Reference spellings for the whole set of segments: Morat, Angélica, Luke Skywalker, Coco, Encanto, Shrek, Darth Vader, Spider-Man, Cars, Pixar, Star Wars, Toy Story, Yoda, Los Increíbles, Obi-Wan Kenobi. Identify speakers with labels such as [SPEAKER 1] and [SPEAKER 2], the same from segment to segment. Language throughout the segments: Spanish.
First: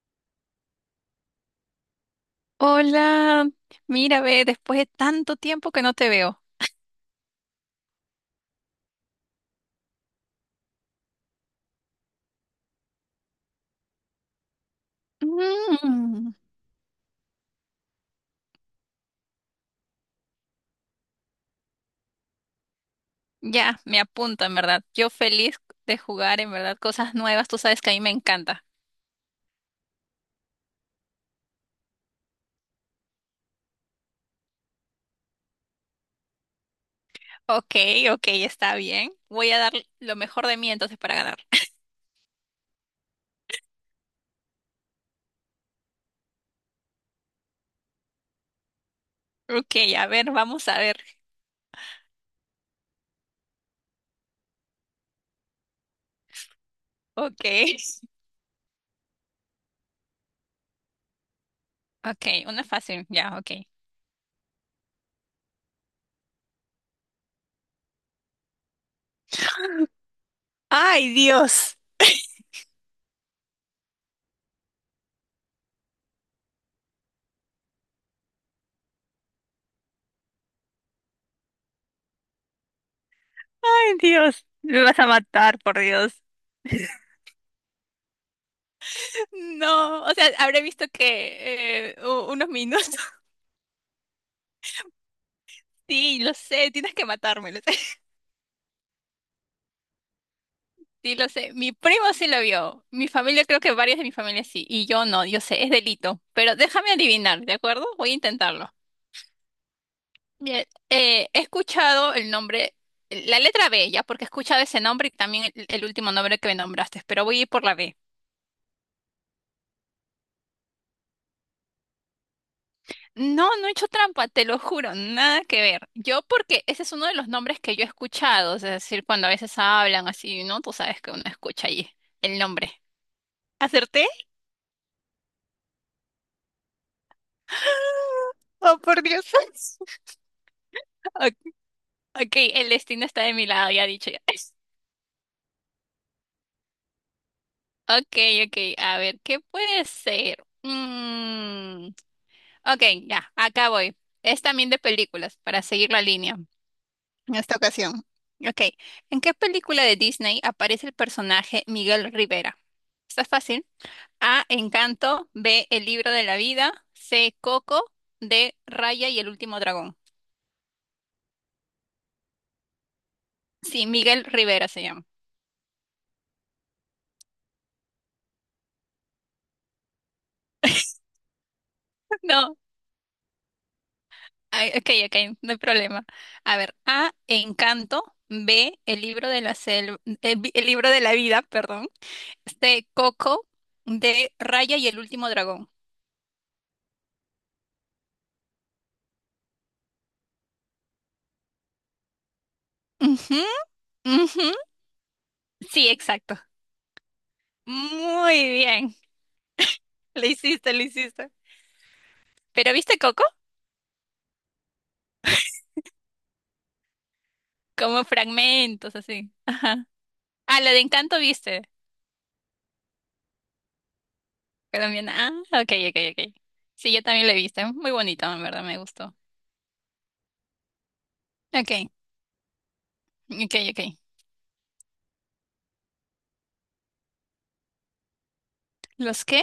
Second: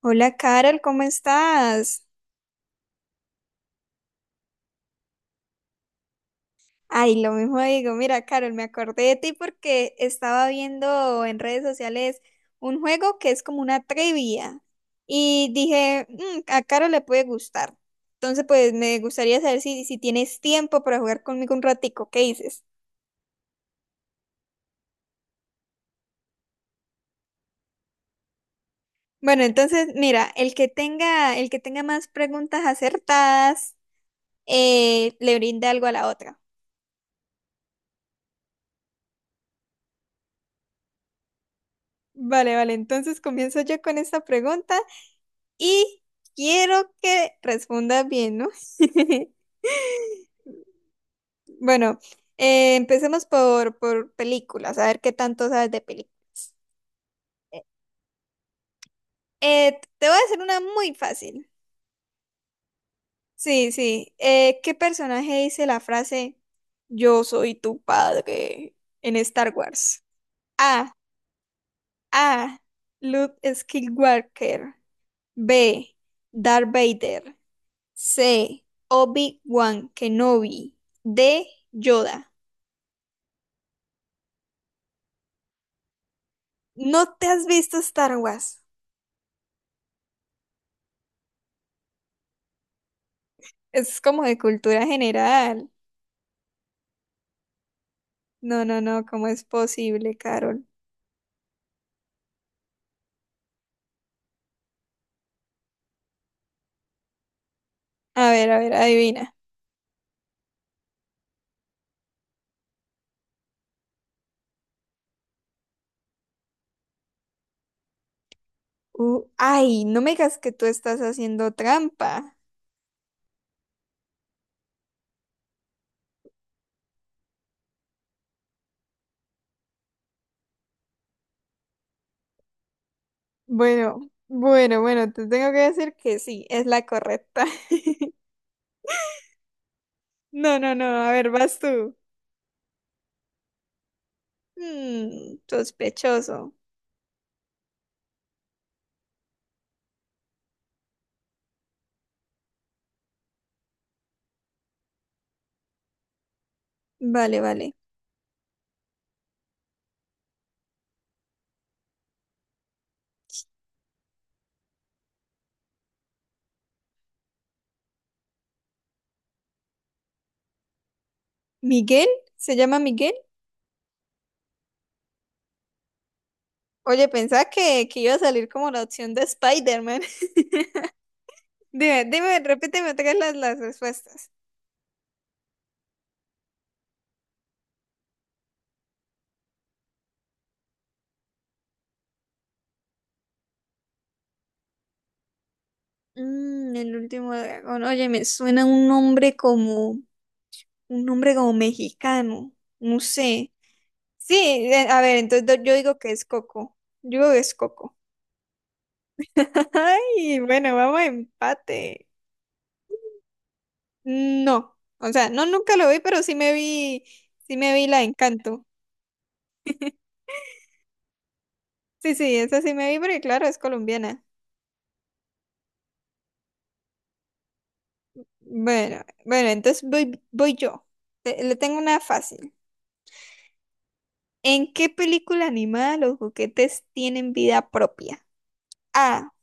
[SPEAKER 1] Hola Carol, ¿cómo estás?
[SPEAKER 2] Hola, mira, ve, después de tanto tiempo que no te veo.
[SPEAKER 1] Ay, lo mismo digo, mira Carol, me acordé de ti porque estaba viendo en redes sociales un juego que es como una trivia y dije,
[SPEAKER 2] Mm,
[SPEAKER 1] "Mm, a Carol le puede gustar". Entonces, pues me gustaría saber si tienes tiempo para jugar conmigo un ratico, ¿qué dices?
[SPEAKER 2] ya, me apunta, en verdad. Yo feliz de jugar, en verdad, cosas nuevas. Tú sabes que a mí me encanta.
[SPEAKER 1] Bueno, entonces, mira, el que tenga más preguntas acertadas, le brinda algo a la otra.
[SPEAKER 2] Ok, ok, está bien. Voy a dar lo mejor de mí entonces para ganar.
[SPEAKER 1] Vale, vale, entonces comienzo yo con esta pregunta. Y quiero que respondas bien, ¿no?
[SPEAKER 2] Ok, a ver, vamos a ver.
[SPEAKER 1] Bueno, empecemos por películas, a ver qué tanto sabes de películas.
[SPEAKER 2] Ok.
[SPEAKER 1] Eh, te voy a hacer una muy fácil.
[SPEAKER 2] Ok, una fácil, ya, ok.
[SPEAKER 1] Sí, sí. ¿Qué personaje dice la frase "Yo soy tu padre" en Star Wars? A.
[SPEAKER 2] Ay, Dios.
[SPEAKER 1] A. Luke Skywalker. B. Darth Vader. C. Obi-Wan Kenobi. D. Yoda.
[SPEAKER 2] Ay, Dios. Me vas a matar, por Dios.
[SPEAKER 1] ¿No te has visto Star Wars?
[SPEAKER 2] No, o sea, habré visto que unos minutos.
[SPEAKER 1] Es como de cultura general.
[SPEAKER 2] Sí, lo sé, tienes que matarme, lo sé.
[SPEAKER 1] No, no, no, ¿cómo es posible, Carol?
[SPEAKER 2] Sí, lo sé. Mi primo sí lo vio. Mi familia, creo que varios de mi familia sí. Y yo no, yo sé, es delito. Pero déjame adivinar, ¿de acuerdo? Voy a
[SPEAKER 1] A
[SPEAKER 2] intentarlo.
[SPEAKER 1] ver, adivina.
[SPEAKER 2] Bien, he escuchado el nombre, la letra B, ya, porque he escuchado ese nombre y también el último nombre que me nombraste, pero voy a ir por la B.
[SPEAKER 1] Ay, no me digas que tú estás haciendo trampa.
[SPEAKER 2] No, no he hecho trampa, te lo juro, nada que ver. Yo porque ese es uno de los nombres que yo he escuchado, es decir, cuando a veces hablan así, ¿no? Tú sabes que uno escucha ahí el nombre.
[SPEAKER 1] Bueno,
[SPEAKER 2] ¿Acerté?
[SPEAKER 1] bueno, bueno, te tengo que decir que sí, es la correcta.
[SPEAKER 2] Oh, por Dios.
[SPEAKER 1] No, no, no, a ver,
[SPEAKER 2] Ok,
[SPEAKER 1] vas tú.
[SPEAKER 2] ok, el destino está de mi lado, ya dicho ya.
[SPEAKER 1] Mm, sospechoso.
[SPEAKER 2] Ok, ok, a ver, ¿qué puede ser? Mm, ok, ya, acá voy. Es también de películas, para seguir la línea en
[SPEAKER 1] Vale,
[SPEAKER 2] esta
[SPEAKER 1] vale.
[SPEAKER 2] ocasión. Ok, ¿en qué película de Disney aparece el personaje Miguel Rivera? Está fácil. A, Encanto, B, El libro de la vida, C, Coco, D, Raya y el último dragón.
[SPEAKER 1] ¿Miguel? ¿Se llama Miguel?
[SPEAKER 2] Sí, Miguel Rivera se llama.
[SPEAKER 1] Oye, pensaba que iba a salir como la opción de Spider-Man. Dime, dime,
[SPEAKER 2] No.
[SPEAKER 1] repíteme otra vez las respuestas.
[SPEAKER 2] Ay, ok, ok, no hay problema. A ver, A, Encanto, B, El libro de la selva, el libro de la vida, perdón, C, Coco, D, Raya y el último dragón.
[SPEAKER 1] Mm, el último dragón. Oye, me suena un nombre como mexicano. No
[SPEAKER 2] Ujú,
[SPEAKER 1] sé. Sí,
[SPEAKER 2] ujú,
[SPEAKER 1] a ver, entonces yo
[SPEAKER 2] sí,
[SPEAKER 1] digo que es
[SPEAKER 2] exacto.
[SPEAKER 1] Coco. Yo digo que es Coco.
[SPEAKER 2] Muy bien, lo
[SPEAKER 1] Ay,
[SPEAKER 2] hiciste,
[SPEAKER 1] bueno,
[SPEAKER 2] lo
[SPEAKER 1] vamos a
[SPEAKER 2] hiciste.
[SPEAKER 1] empate.
[SPEAKER 2] ¿Pero viste Coco?
[SPEAKER 1] No, o sea, no nunca lo vi, pero sí me vi la de
[SPEAKER 2] Como
[SPEAKER 1] Encanto.
[SPEAKER 2] fragmentos, así. Ajá. Ah, la de Encanto viste,
[SPEAKER 1] Sí, sí, esa sí me vi, porque claro, es colombiana.
[SPEAKER 2] colombiana. Ah, ok, ok, ok. Sí, yo también la he visto, muy bonito, en verdad, me
[SPEAKER 1] Bueno,
[SPEAKER 2] gustó.
[SPEAKER 1] bueno, entonces voy, voy yo. Le tengo
[SPEAKER 2] Ok,
[SPEAKER 1] una fácil.
[SPEAKER 2] ok, ok.
[SPEAKER 1] ¿En qué película animada los juguetes tienen vida propia?
[SPEAKER 2] ¿Los
[SPEAKER 1] A.
[SPEAKER 2] qué?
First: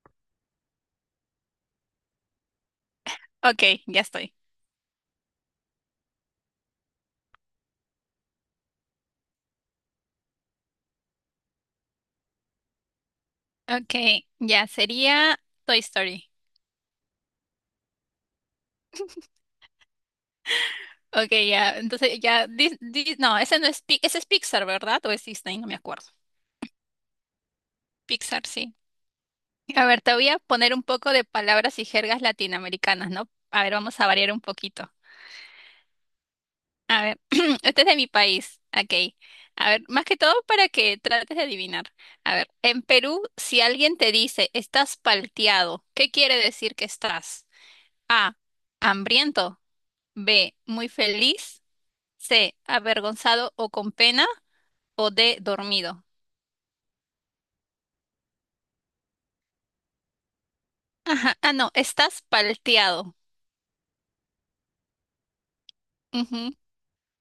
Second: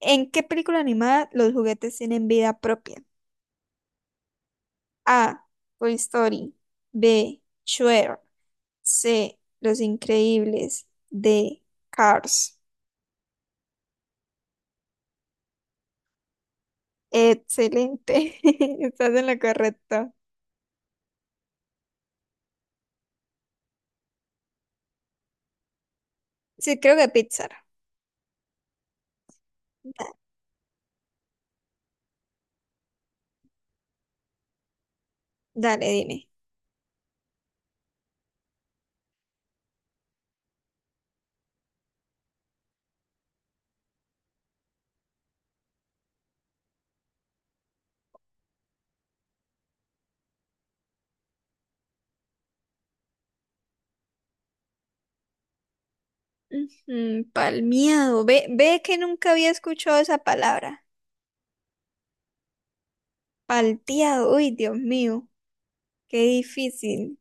[SPEAKER 1] ¿En qué película animada los juguetes tienen vida propia?
[SPEAKER 2] Ok, ya estoy.
[SPEAKER 1] A. Toy Story. B. Shrek. C. Los Increíbles. D. Cars.
[SPEAKER 2] Okay, ya sería Toy Story.
[SPEAKER 1] Excelente. Estás en lo correcto.
[SPEAKER 2] Okay, ya, entonces ya, no, ese no es, ese es Pixar, ¿verdad? O es Disney, no me acuerdo.
[SPEAKER 1] Sí, creo que Pixar.
[SPEAKER 2] Pixar, sí. A ver, te
[SPEAKER 1] Da-
[SPEAKER 2] voy a poner un poco de palabras y jergas latinoamericanas, ¿no? A ver, vamos a variar un poquito.
[SPEAKER 1] Dale, dime.
[SPEAKER 2] A ver, este es de mi país. Okay. A ver, más que todo para que trates de adivinar. A ver, en Perú, si alguien te dice estás palteado, ¿qué quiere decir que estás? A, hambriento. B, muy feliz. C, avergonzado o con pena. O D, dormido.
[SPEAKER 1] Ujú, palmeado. Ve, ve que nunca había escuchado esa palabra.
[SPEAKER 2] Ajá. Ah, no, estás palteado.
[SPEAKER 1] Palteado. Uy, Dios mío. Qué
[SPEAKER 2] Ujú.
[SPEAKER 1] difícil.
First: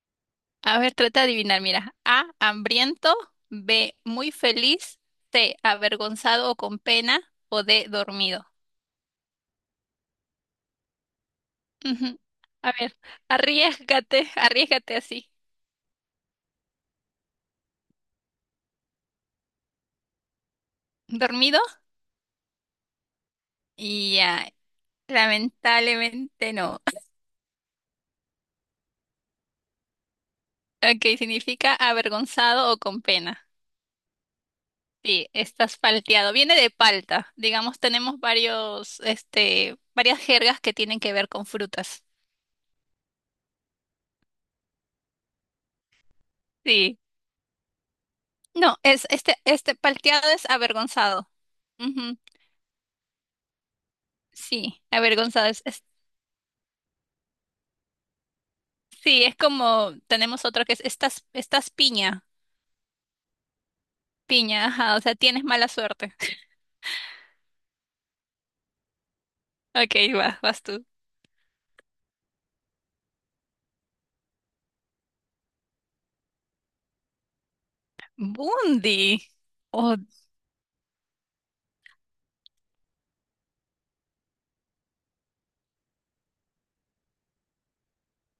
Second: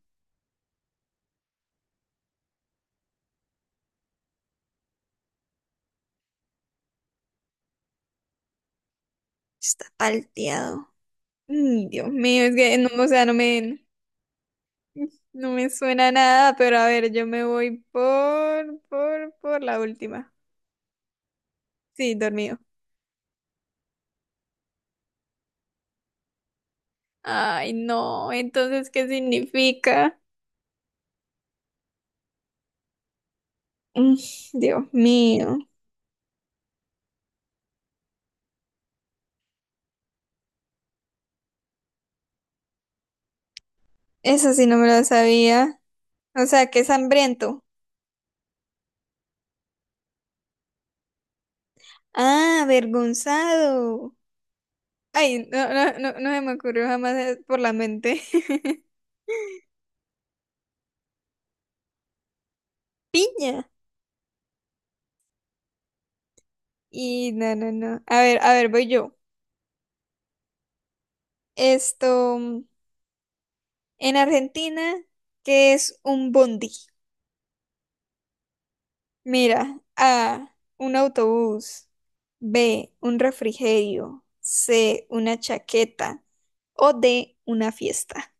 [SPEAKER 2] A ver, trata de adivinar, mira. A, hambriento. B, muy feliz. C, avergonzado o con pena. O D, dormido.
[SPEAKER 1] Está palteado. Mm, Dios
[SPEAKER 2] Ujú.
[SPEAKER 1] mío, es
[SPEAKER 2] A
[SPEAKER 1] que no,
[SPEAKER 2] ver,
[SPEAKER 1] o sea,
[SPEAKER 2] arriesgate, arriesgate así.
[SPEAKER 1] no me suena nada, pero a ver, yo me voy por la última.
[SPEAKER 2] ¿Dormido?
[SPEAKER 1] Sí, dormido.
[SPEAKER 2] Ya, lamentablemente no.
[SPEAKER 1] Ay, no, entonces, ¿qué significa?
[SPEAKER 2] Ok, significa avergonzado o con pena.
[SPEAKER 1] Mm, Dios
[SPEAKER 2] Sí,
[SPEAKER 1] mío,
[SPEAKER 2] estás palteado. Viene de palta. Digamos, tenemos varios, este, varias jergas que tienen que ver con frutas.
[SPEAKER 1] eso sí no me lo sabía. O sea, que es
[SPEAKER 2] Sí.
[SPEAKER 1] hambriento.
[SPEAKER 2] No, es este palteado es avergonzado. Ujú.
[SPEAKER 1] Ah, avergonzado.
[SPEAKER 2] Sí,
[SPEAKER 1] Ay,
[SPEAKER 2] avergonzado
[SPEAKER 1] no, no, no, no se me ocurrió jamás por la mente.
[SPEAKER 2] sí, es como tenemos otro que es estás piña.
[SPEAKER 1] Piña.
[SPEAKER 2] Piña, ajá, o sea, tienes mala suerte.
[SPEAKER 1] Y no, no, no. A ver, voy yo.
[SPEAKER 2] Ok, vas tú.
[SPEAKER 1] Esto. En Argentina, ¿qué es un bondi?
[SPEAKER 2] Bundi.
[SPEAKER 1] Mira,
[SPEAKER 2] Oh,
[SPEAKER 1] A, un autobús, B, un refrigerio, C, una chaqueta o D, una fiesta.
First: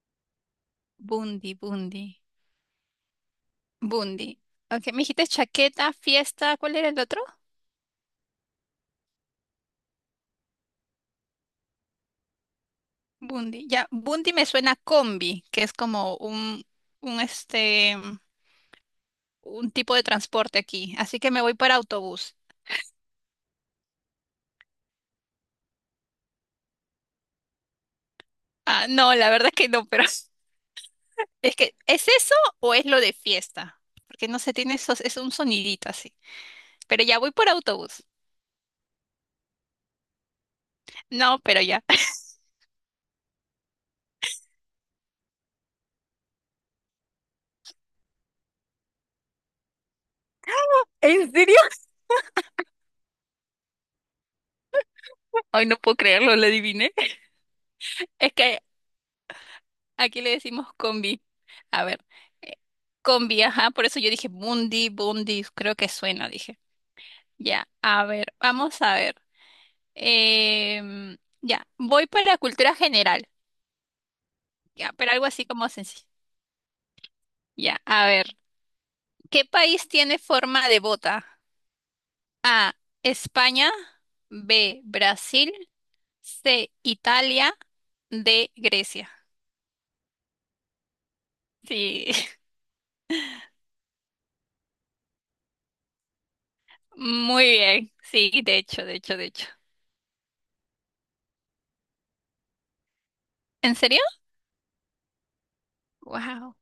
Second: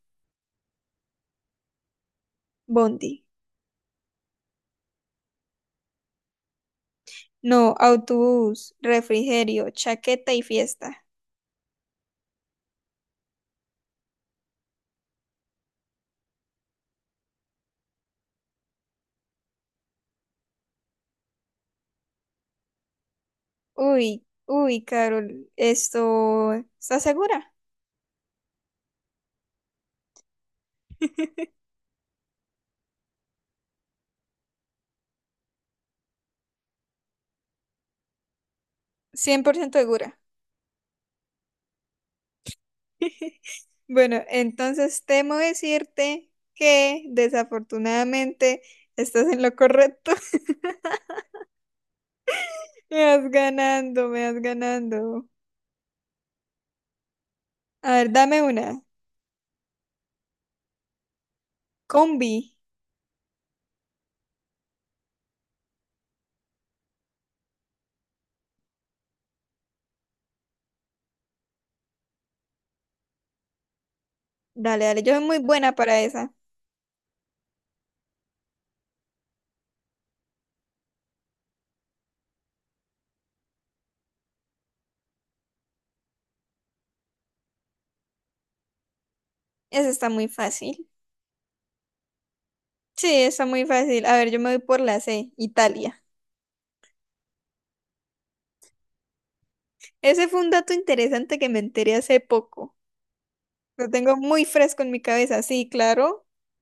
[SPEAKER 2] bundi, bundi.
[SPEAKER 1] Bondi.
[SPEAKER 2] Bundi. Ok, me dijiste chaqueta, fiesta, ¿cuál era el otro?
[SPEAKER 1] No, autobús, refrigerio, chaqueta y fiesta.
[SPEAKER 2] Bundi. Ya, Bundi me suena a combi, que es como un, este, un tipo de transporte aquí. Así que me voy para autobús.
[SPEAKER 1] Uy, uy, Carol, esto... ¿Estás segura?
[SPEAKER 2] Ah, no, la verdad que no, pero es que, ¿es eso o es lo de fiesta? Porque no se tiene esos, es un sonidito así. Pero ya voy por autobús.
[SPEAKER 1] 100% segura.
[SPEAKER 2] No, pero ya.
[SPEAKER 1] Bueno, entonces temo decirte que desafortunadamente estás en lo correcto.
[SPEAKER 2] ¿En serio?
[SPEAKER 1] Me vas ganando, me vas ganando.
[SPEAKER 2] Ay, no puedo creerlo, lo adiviné.
[SPEAKER 1] A ver,
[SPEAKER 2] Es
[SPEAKER 1] dame
[SPEAKER 2] que
[SPEAKER 1] una.
[SPEAKER 2] aquí le decimos combi. A ver,
[SPEAKER 1] Combi.
[SPEAKER 2] eh, combi, ajá, por eso yo dije Bundi, Bundi, creo que suena, dije. Ya, a ver, vamos a ver. Ya, voy para cultura general.
[SPEAKER 1] Dale,
[SPEAKER 2] Ya,
[SPEAKER 1] dale.
[SPEAKER 2] pero
[SPEAKER 1] Yo soy
[SPEAKER 2] algo
[SPEAKER 1] muy
[SPEAKER 2] así como
[SPEAKER 1] buena para
[SPEAKER 2] sencillo.
[SPEAKER 1] esa.
[SPEAKER 2] Ya, a ver. ¿Qué país tiene forma de bota? A. España. B. Brasil. C. Italia. D. Grecia.
[SPEAKER 1] Esa está muy fácil.
[SPEAKER 2] Sí,
[SPEAKER 1] Sí, está muy fácil. A ver, yo me voy por la C, Italia.
[SPEAKER 2] muy bien. Sí, de hecho, de hecho, de hecho.
[SPEAKER 1] Ese fue un dato interesante que me enteré hace poco.
[SPEAKER 2] ¿En
[SPEAKER 1] Lo
[SPEAKER 2] serio?
[SPEAKER 1] tengo muy fresco en mi cabeza. Sí, claro.
[SPEAKER 2] Wow,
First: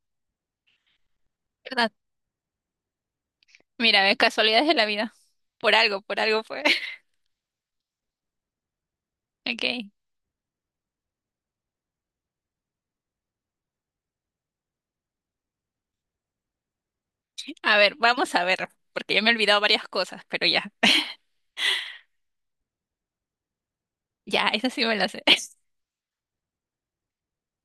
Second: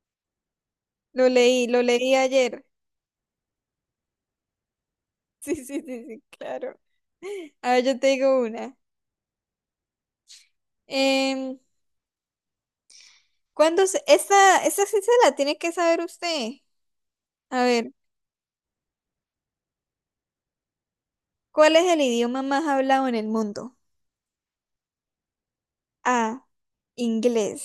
[SPEAKER 1] Lo
[SPEAKER 2] ¿verdad?
[SPEAKER 1] leí ayer.
[SPEAKER 2] Mira, casualidades de la vida.
[SPEAKER 1] Sí, sí, sí,
[SPEAKER 2] Por
[SPEAKER 1] sí,
[SPEAKER 2] algo fue.
[SPEAKER 1] claro. A ver, yo te digo una.
[SPEAKER 2] Ok.
[SPEAKER 1] Em, ¿Cuándo esta, esta sí se la tiene que saber usted. A
[SPEAKER 2] A
[SPEAKER 1] ver,
[SPEAKER 2] ver, vamos a ver, porque ya me he olvidado varias cosas, pero ya.
[SPEAKER 1] ¿cuál es el idioma más hablado en el mundo?
[SPEAKER 2] Ya, esa sí me la sé.
[SPEAKER 1] A, inglés,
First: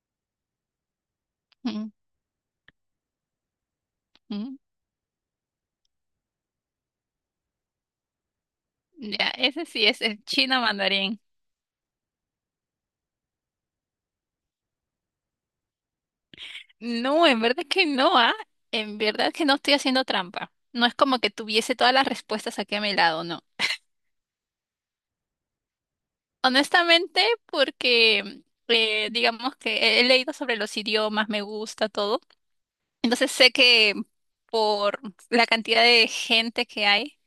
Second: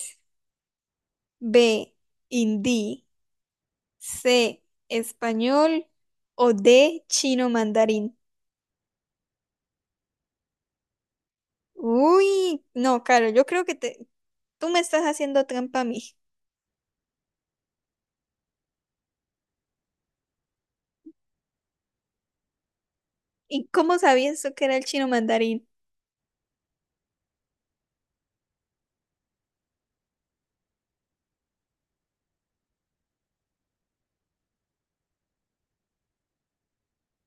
[SPEAKER 2] Ujú,
[SPEAKER 1] B, hindi, C, español o D, chino mandarín.
[SPEAKER 2] ya, ese sí es el chino mandarín.
[SPEAKER 1] Uy, no, Caro, yo creo tú me estás haciendo trampa a mí.
[SPEAKER 2] No, en verdad que no, ¿ah? En verdad que no estoy haciendo trampa. No es como que tuviese todas las respuestas aquí a mi lado, no.
[SPEAKER 1] ¿Y cómo sabías tú que era el chino mandarín?
[SPEAKER 2] Honestamente, porque digamos que he leído sobre los idiomas, me gusta todo. Entonces sé que por la cantidad de gente que hay,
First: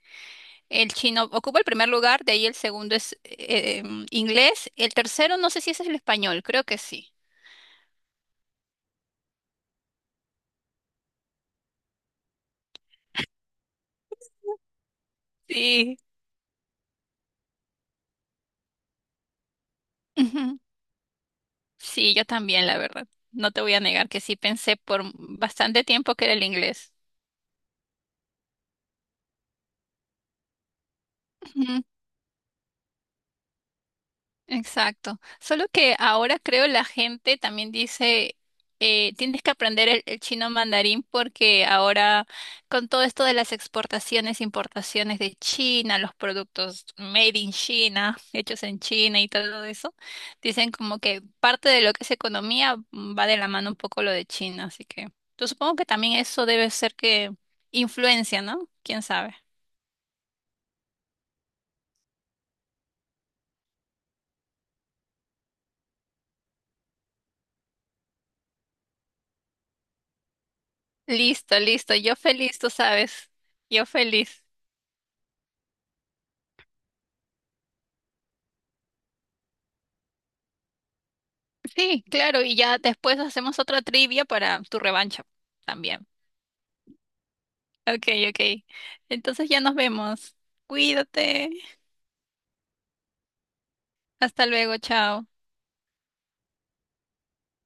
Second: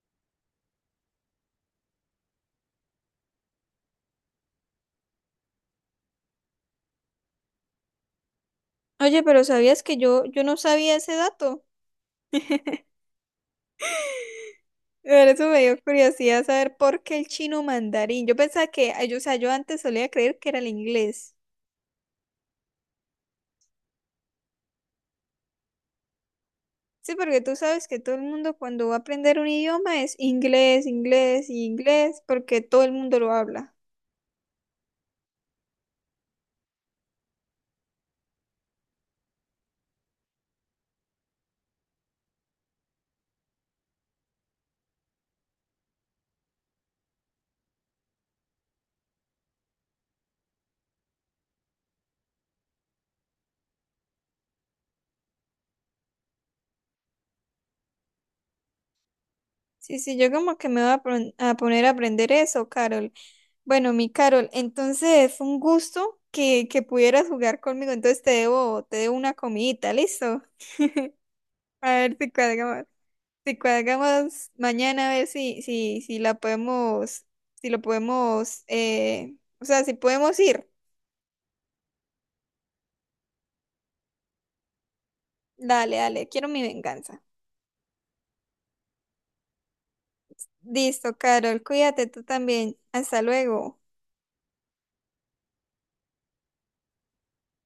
[SPEAKER 2] el chino ocupa el primer lugar, de ahí el segundo es inglés, el tercero no sé si ese es el español, creo que sí.
[SPEAKER 1] Oye, pero ¿sabías yo no sabía ese dato? Por eso me dio
[SPEAKER 2] Sí.
[SPEAKER 1] curiosidad saber por qué el chino mandarín. Yo pensaba que, ay, yo, o sea, yo antes solía creer que era el inglés.
[SPEAKER 2] Sí, yo también, la verdad. No te voy a negar que sí pensé por bastante tiempo que era el inglés.
[SPEAKER 1] Sí, porque tú sabes que todo el mundo cuando va a aprender un idioma es inglés, inglés y inglés, porque todo el mundo lo habla.
[SPEAKER 2] Exacto. Solo que ahora creo la gente también dice, tienes que aprender el chino mandarín porque ahora con todo esto de las exportaciones, importaciones de China, los productos made in China, hechos en China y todo eso, dicen como que parte de lo que es economía, va de la mano un poco lo de China. Así que yo supongo que también eso debe ser que influencia, ¿no? ¿Quién sabe?
[SPEAKER 1] Sí, sí, yo como que me voy a, a poner a aprender eso, Carol. Bueno, mi Carol, entonces fue un gusto que pudieras jugar conmigo, entonces te debo una comidita, ¿listo?
[SPEAKER 2] Listo,
[SPEAKER 1] A
[SPEAKER 2] listo.
[SPEAKER 1] ver
[SPEAKER 2] Yo
[SPEAKER 1] si
[SPEAKER 2] feliz, tú
[SPEAKER 1] cuadramos,
[SPEAKER 2] sabes.
[SPEAKER 1] si
[SPEAKER 2] Yo feliz.
[SPEAKER 1] cuadramos mañana, a ver si la podemos, si lo podemos, o sea, si podemos ir.
[SPEAKER 2] Sí, claro, y ya después hacemos otra trivia para tu revancha
[SPEAKER 1] Dale,
[SPEAKER 2] también.
[SPEAKER 1] dale, quiero mi venganza.
[SPEAKER 2] Ok, ok. Entonces ya nos vemos.
[SPEAKER 1] Listo,
[SPEAKER 2] Cuídate.
[SPEAKER 1] Carol, cuídate tú también. Hasta luego.
[SPEAKER 2] Hasta luego, chao.